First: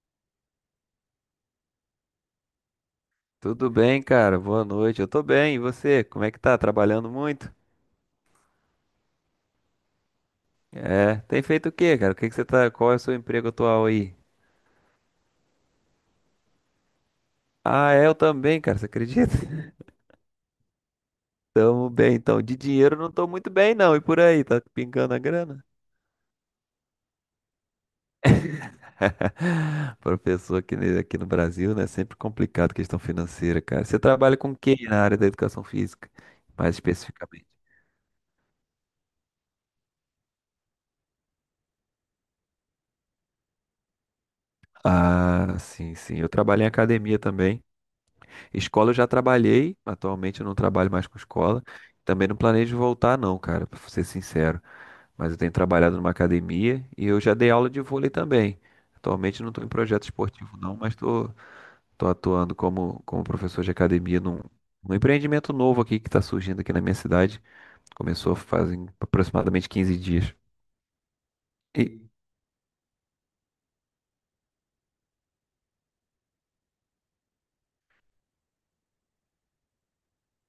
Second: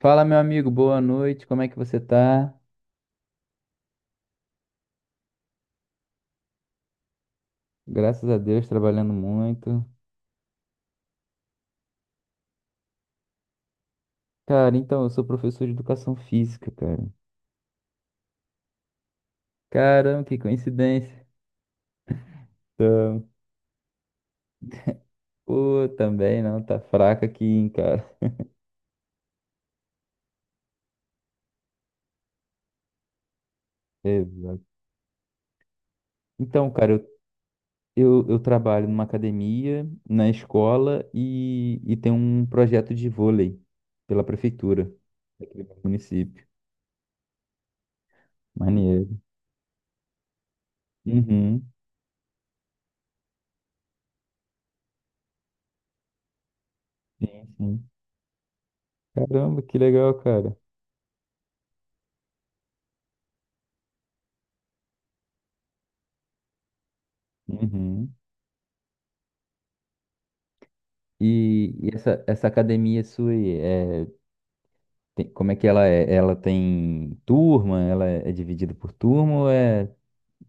Fala, meu amigo, boa noite. Como é que você tá? Tudo bem, cara? Boa noite. Eu tô bem. E você? Como é que tá? Trabalhando muito? Graças a Deus, trabalhando muito. É. Tem feito o quê, cara? O que que você tá? Qual é o seu emprego atual aí? Cara, então, eu sou professor de educação física, cara. Ah, é, eu também, cara. Você acredita? Caramba, que coincidência. Tamo bem, então. De dinheiro não Então, tô muito bem, não. E por aí? Tá pingando a grana? pô, também não, tá fraca aqui, hein, cara. Professor aqui, aqui no Brasil, né? Sempre complicado questão financeira, cara. Você trabalha com Exato. quem na área da educação física? Então, Mais cara, eu, especificamente. eu, eu trabalho numa academia, na escola e tem um projeto de vôlei pela prefeitura Ah, aqui do sim, sim. Eu município. trabalho em academia também. Escola eu Maneiro. já trabalhei, atualmente eu não trabalho mais com escola. Uhum. Também não planejo voltar, não, cara, pra ser sincero. Mas eu tenho trabalhado numa academia e eu já dei Sim, aula de sim. vôlei também. Atualmente eu não Caramba, estou em que projeto legal, cara. esportivo, não, mas estou tô atuando como, como professor de academia num empreendimento novo aqui que está surgindo aqui na minha cidade. Uhum. Começou fazem aproximadamente 15 dias. E, E essa, essa academia sua, aí, é, tem- como é que ela é? Ela tem turma? Ela é dividida por turma? Ou é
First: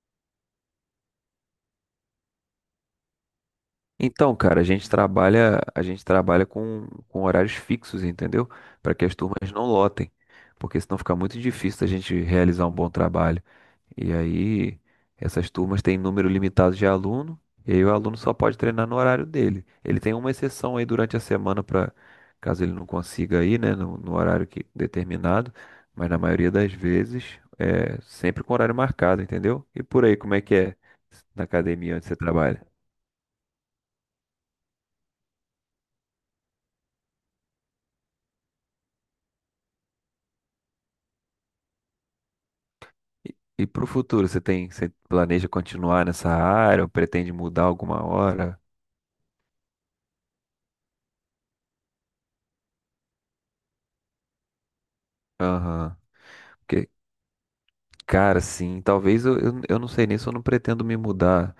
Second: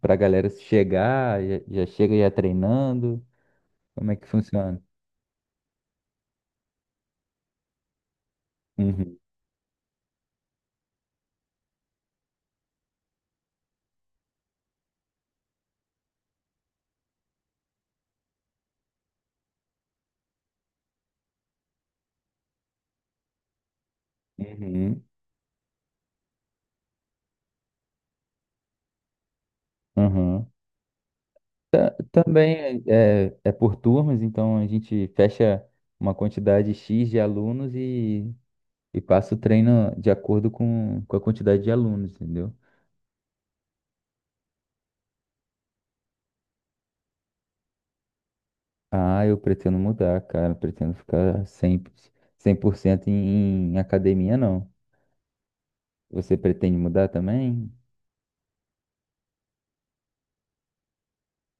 pra galera chegar, já, já chega já treinando? Como é que Então, cara, a funciona? gente trabalha, a gente trabalha com horários fixos, entendeu? Para que as Uhum, turmas não lotem, porque senão fica muito difícil a gente realizar um bom trabalho. E aí, essas turmas têm número limitado de aluno, e aí o aluno só pode treinar no horário dele. Ele tem uma exceção aí durante a semana para caso ele não consiga ir, né, no horário que, uhum, determinado, mas na maioria das vezes é sempre com horário marcado, entendeu? E por aí, como é uhum. que é na academia onde você trabalha? Também é, é por turmas, então a gente fecha uma quantidade X de alunos e passa o treino de acordo com a quantidade de alunos, entendeu? E para o futuro, você tem, você planeja continuar nessa área ou pretende mudar alguma hora? Ah, eu pretendo mudar, cara. Pretendo ficar 100%, 100% em, em academia, não. Aham. Você pretende que mudar também? Cara, sim, talvez eu não sei nem se eu não pretendo me mudar,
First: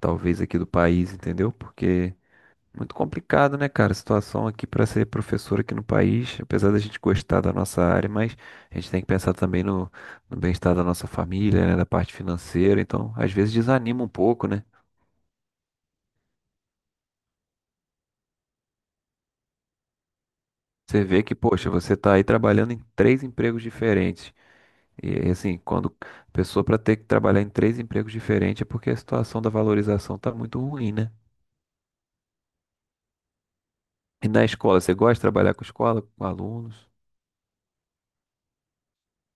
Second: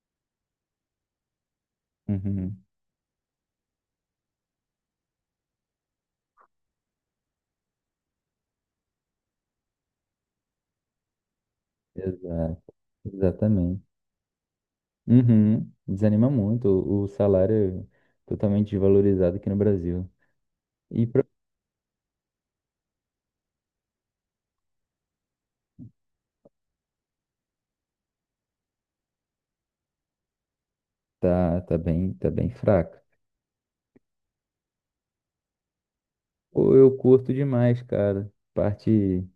talvez aqui do país, entendeu? Porque Uhum. é muito complicado, né, cara? A situação aqui para ser professor aqui no país, apesar da gente gostar da nossa área, mas a gente tem que pensar também no bem-estar da nossa família, né, da parte Exato, financeira. Então, às vezes exatamente. desanima um pouco, né? Uhum. Desanima muito. O salário é totalmente desvalorizado aqui no Brasil. Você E vê pra... que, poxa, você tá aí trabalhando em três empregos diferentes. E assim, quando a pessoa para ter que trabalhar em três empregos diferentes é porque a situação da valorização tá muito ruim, né? tá, tá bem fraco. E na escola, você gosta de trabalhar com escola, com Pô, alunos? eu curto demais, cara. Parte.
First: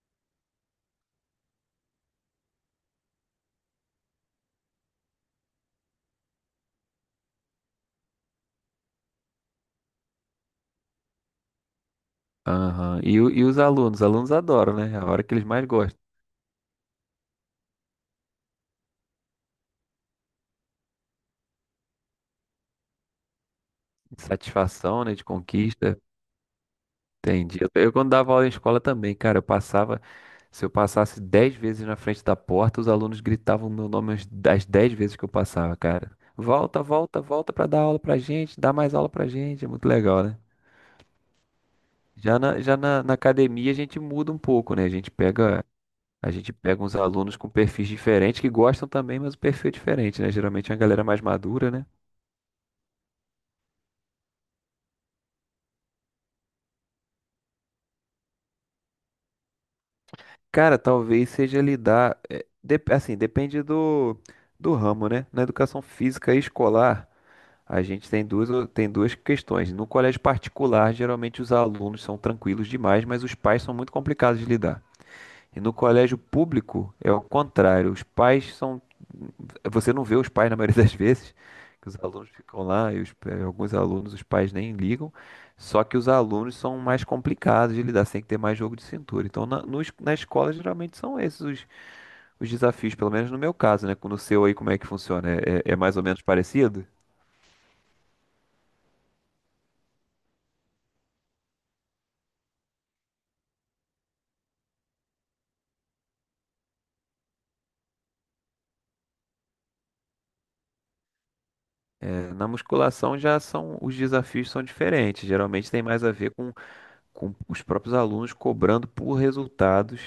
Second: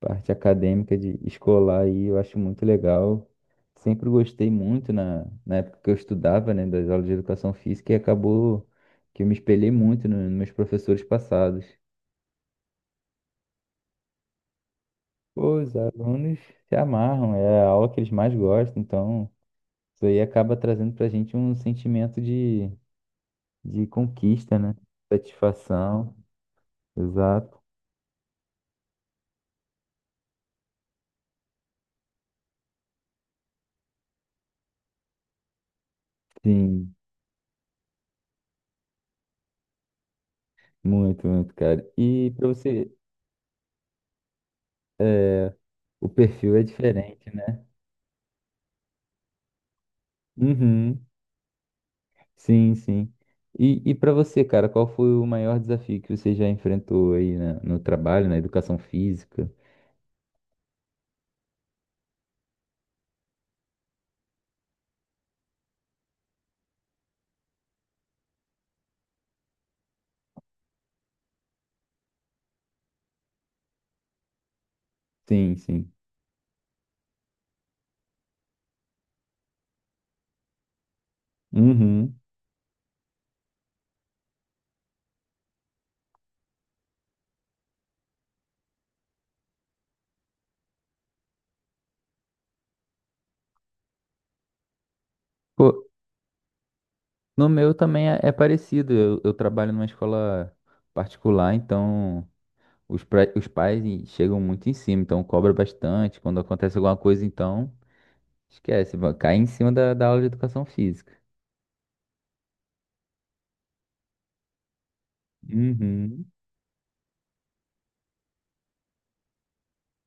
Parte acadêmica de escolar aí, eu acho muito legal. Sempre gostei muito na, na época que eu estudava, né, das aulas de educação física e acabou que eu me espelhei muito no- nos meus professores passados. Aham. E, e os alunos? Os alunos adoram, né? É a hora que eles Pô, mais os gostam. alunos se amarram, é a aula que eles mais gostam, então isso aí acaba trazendo pra gente um sentimento de De conquista, né? satisfação, né? De conquista. Satisfação, exato. Entendi. Eu quando dava aula em escola também, cara, eu passava. Se eu passasse dez vezes na frente da porta, os alunos gritavam meu nome as das dez vezes que eu passava, cara. Volta, Sim, volta, volta pra dar aula pra gente, dá mais aula pra gente. É muito legal, né? muito, muito, cara. E Já pra na, já você, na, na academia a gente muda um pouco, né? É, o A gente perfil é pega uns diferente, alunos com né? perfis diferentes que gostam também, mas o perfil é diferente, né? Geralmente é uma galera Uhum. mais madura, né? Sim, sim. E para você, cara, qual foi o maior desafio que você já enfrentou aí na- no trabalho, na educação física? Cara, talvez seja lidar, é, assim, depende do, do ramo, né? Na educação física e escolar, a gente tem tem duas questões. No colégio particular, geralmente os alunos são tranquilos demais, mas os pais são muito complicados de lidar. Sim, E no sim. colégio público é o contrário. Os pais são. Você não vê os pais na maioria das vezes, que os Uhum. alunos ficam lá e alguns alunos, os pais nem ligam. Só que os alunos são mais complicados de lidar, você tem que ter mais jogo de cintura. Então, na, no es- na escola, geralmente são esses os desafios, pelo menos no meu caso, né? No seu aí, como é que funciona? É, Pô, é mais ou menos parecido? no meu também é, é parecido. Eu trabalho numa escola particular, então os, pra- os pais e- chegam muito em cima, então cobra bastante. Quando acontece alguma coisa, então esquece, vai- cai em cima da, da aula de educação física. É, na musculação os desafios são diferentes. Geralmente tem mais a Uhum. ver com os próprios alunos cobrando por resultados,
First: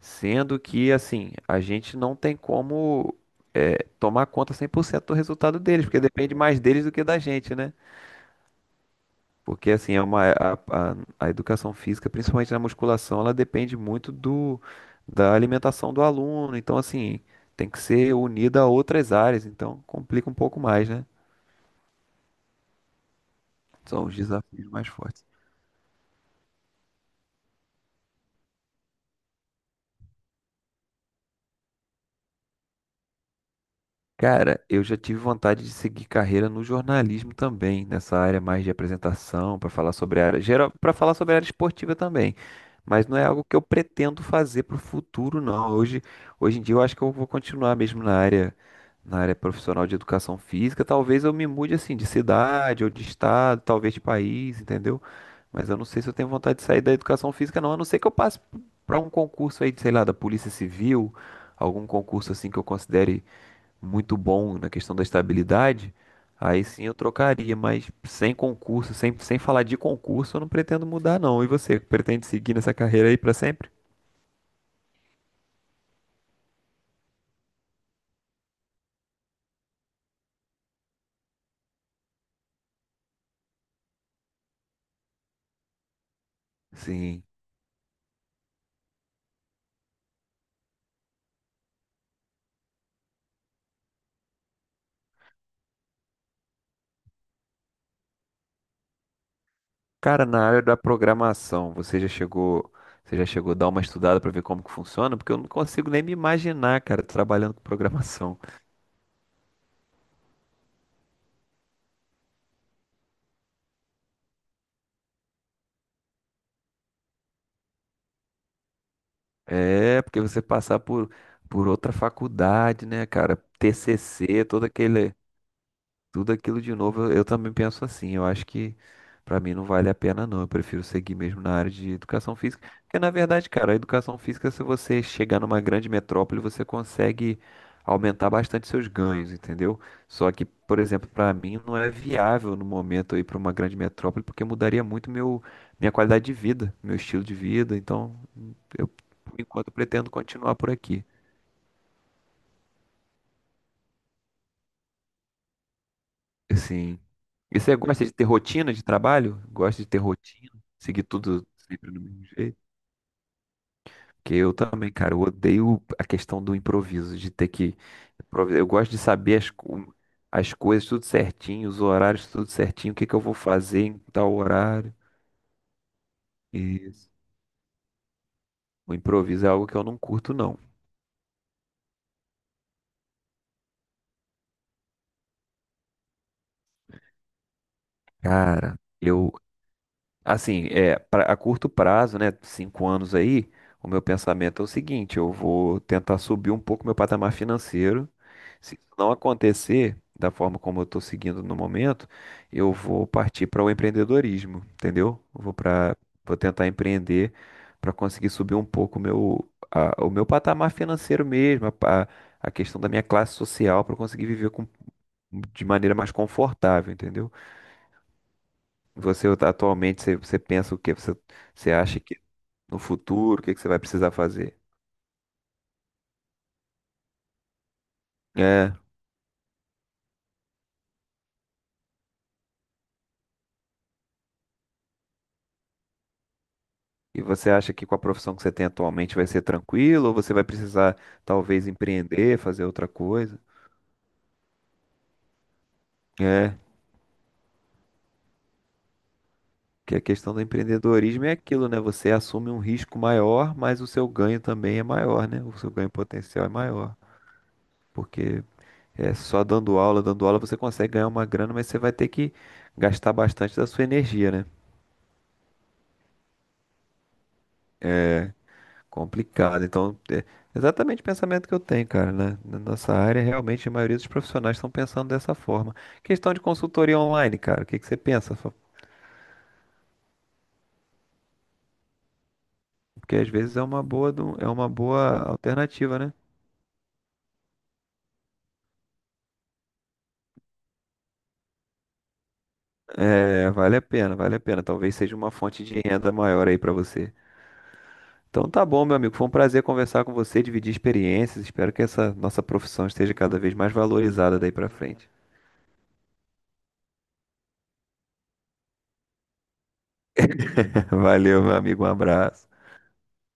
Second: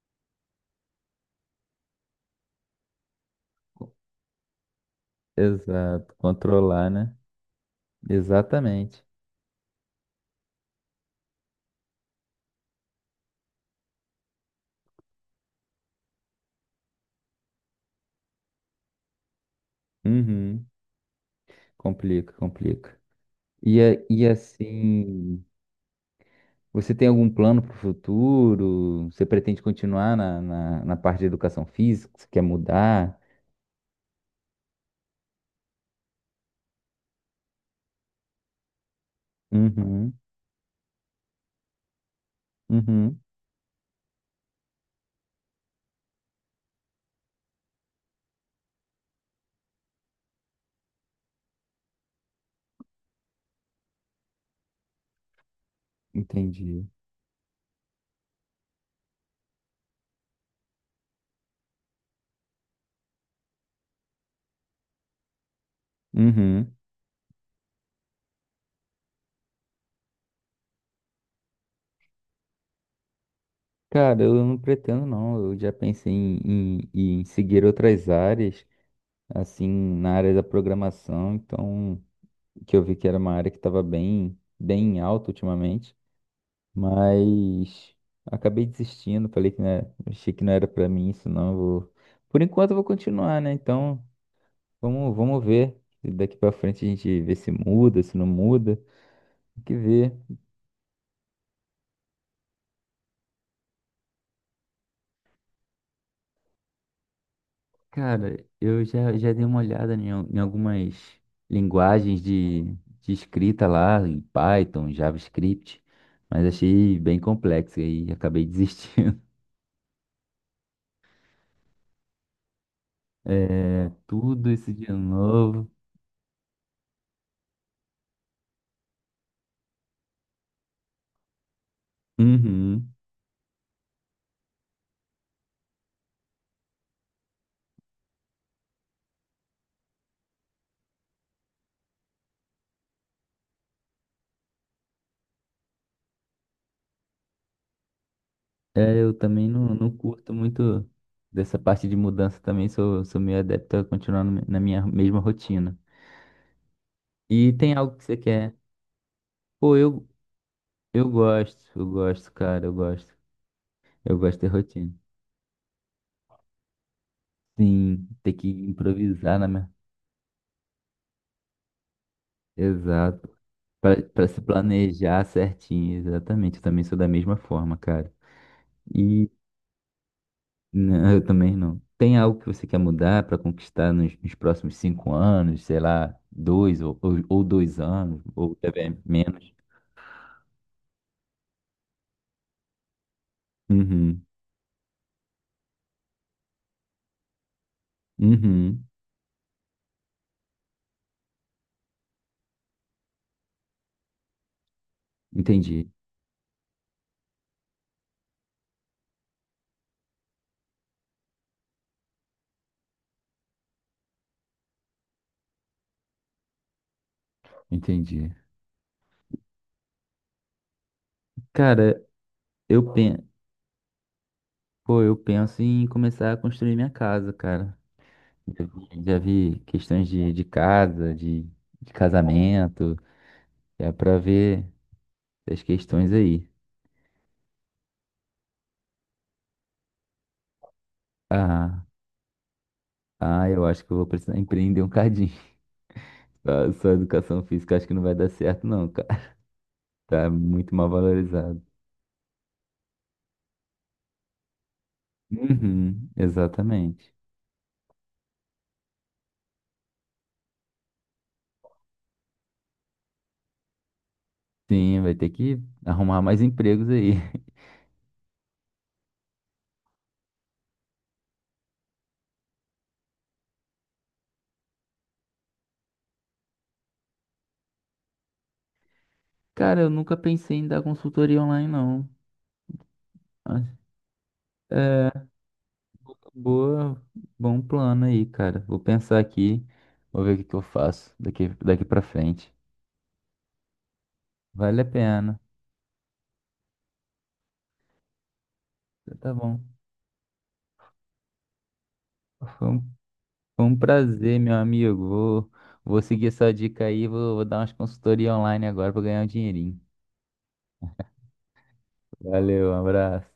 sendo que, assim, a gente não tem como é, tomar conta 100% do resultado deles, porque Exato, depende mais deles controlar, do que né? da gente, né? Exatamente. Porque, assim, é a educação física, principalmente na musculação, ela depende muito da alimentação do aluno, então, assim, tem que ser unida a outras áreas, então complica um pouco Uhum. mais, né? Complica, complica. E, a- São os e desafios mais fortes. assim, você tem algum plano para o futuro? Você pretende continuar na, na, na parte de educação física? Você quer mudar? Cara, eu já tive vontade de seguir carreira no jornalismo também, nessa área mais de apresentação, para falar Uhum, sobre a área geral, para falar sobre a área esportiva também. Mas não uhum, é algo que eu pretendo fazer para o futuro, não. Hoje em dia eu acho que eu vou continuar mesmo na área profissional de educação física. Talvez eu me mude assim de cidade ou de estado, talvez de país, entendeu? Mas eu não sei se eu tenho vontade de sair entendi. da educação física, não. A não ser que eu passe para um concurso aí, de, sei lá, da Polícia Civil, algum concurso assim que eu considere muito bom na questão da estabilidade, aí Uhum. sim eu trocaria, mas sem concurso, sem, sem falar de concurso, eu não pretendo mudar, não. E você, pretende seguir nessa carreira aí para sempre? Cara, eu não pretendo não. Eu já pensei em seguir outras áreas, assim, na área da programação. Então, que eu vi que era uma área que estava bem, bem em alta ultimamente. Sim. Mas acabei desistindo, falei que não era- achei que não era pra mim isso não, eu vou. Por enquanto eu vou continuar, né? Então, vamos, vamos ver. Se Daqui pra frente a gente vê se muda, se não muda. Tem que ver. Cara, na área da programação, você já chegou a dar uma estudada para ver como que funciona? Porque eu não consigo nem me imaginar, cara, trabalhando com Cara, programação. eu já, já dei uma olhada em, al- em algumas linguagens de escrita lá, em Python, JavaScript, mas achei bem complexo e aí acabei desistindo. É, porque você passar por outra faculdade, né, cara? É, TCC, tudo isso de novo. tudo aquilo de novo, eu também penso assim. Eu acho que pra mim não vale a pena, não. Eu prefiro seguir mesmo na área de educação física. Uhum. Porque, na verdade, cara, a educação física, se você chegar numa grande metrópole, você consegue aumentar bastante seus ganhos, entendeu? Só que, por exemplo, pra mim não é viável no momento eu ir pra uma grande metrópole, porque mudaria muito minha qualidade de vida, meu estilo de vida. Então, eu, É, eu por também enquanto, não, não pretendo curto continuar por muito aqui. dessa parte de mudança também, sou, sou meio adepto a continuar no- na minha mesma rotina. Sim. E E tem você algo que gosta de você ter quer? rotina de trabalho? Pô, Gosta de ter rotina? Seguir tudo eu sempre do mesmo gosto, jeito? cara, eu gosto. Eu Porque gosto de ter eu também, rotina. cara, eu odeio a questão do improviso, de ter que. Sim, ter que Eu gosto de improvisar saber na minha... as coisas tudo certinho, os horários tudo certinho, o que que eu Exato. vou fazer em Pra, pra tal se horário. planejar certinho, exatamente. Eu também sou da Isso. mesma forma, cara. O improviso é algo que eu não curto, não. Não, eu também não. Tem algo que você quer mudar para conquistar nos, nos próximos 5 anos, sei lá, dois ou 2 anos, ou Cara, até eu. menos? Assim, é, a curto prazo, né? Cinco anos aí, o meu Uhum, pensamento é o seguinte: eu vou tentar subir um pouco meu patamar financeiro. Se isso uhum. não acontecer da forma como eu estou seguindo no momento, eu vou partir para o empreendedorismo, entendeu? Eu vou Entendi, para, vou tentar empreender para conseguir subir um pouco o o meu patamar financeiro mesmo, a questão da minha classe social para conseguir viver de maneira mais confortável, entendeu? entendi. Você atualmente, você pensa o quê? Você, você acha Cara, que no eu penso, futuro, o que que você vai precisar fazer? pô, eu penso em começar a construir minha casa, cara. É, Já vi questões de casa, de casamento, é para ver as questões aí. e você acha que com a profissão que você tem atualmente vai ser tranquilo ou você vai precisar talvez Ah, empreender, fazer outra coisa? ah, eu acho que eu vou precisar empreender um cadinho. É, Só educação física acho que não vai dar certo, não, cara. que a Tá questão do muito mal empreendedorismo é valorizado. aquilo, né? Você assume um risco maior, mas o seu ganho também é maior, né? O seu ganho Uhum, potencial é maior, exatamente. porque é só dando aula você consegue ganhar uma grana, mas você vai ter que gastar bastante da sua energia, né? Sim, vai ter que arrumar mais empregos aí. Complicado. Então, é exatamente o pensamento que eu tenho, cara, né? Na nossa área, realmente a maioria dos profissionais estão pensando dessa forma. Questão de consultoria online, cara, o que que você pensa? Fa- Cara, eu nunca pensei em dar consultoria online, não. Porque às vezes é Mas, é uma boa É, alternativa, né? boa, bom plano aí, cara. Vou pensar aqui, vou ver o que que eu faço daqui, daqui pra frente. É, vale a pena, vale a pena. Vale a Talvez seja uma pena. fonte de renda maior aí pra você. Então tá bom, meu amigo. Foi um Tá bom. prazer conversar com você, dividir experiências. Espero que essa nossa Foi um, profissão esteja cada vez foi mais um valorizada prazer, daí meu pra amigo. frente. Vou, vou seguir essa dica aí, vou, vou dar umas consultorias online agora pra ganhar um dinheirinho. Valeu, meu amigo. Um abraço. Valeu, um abraço.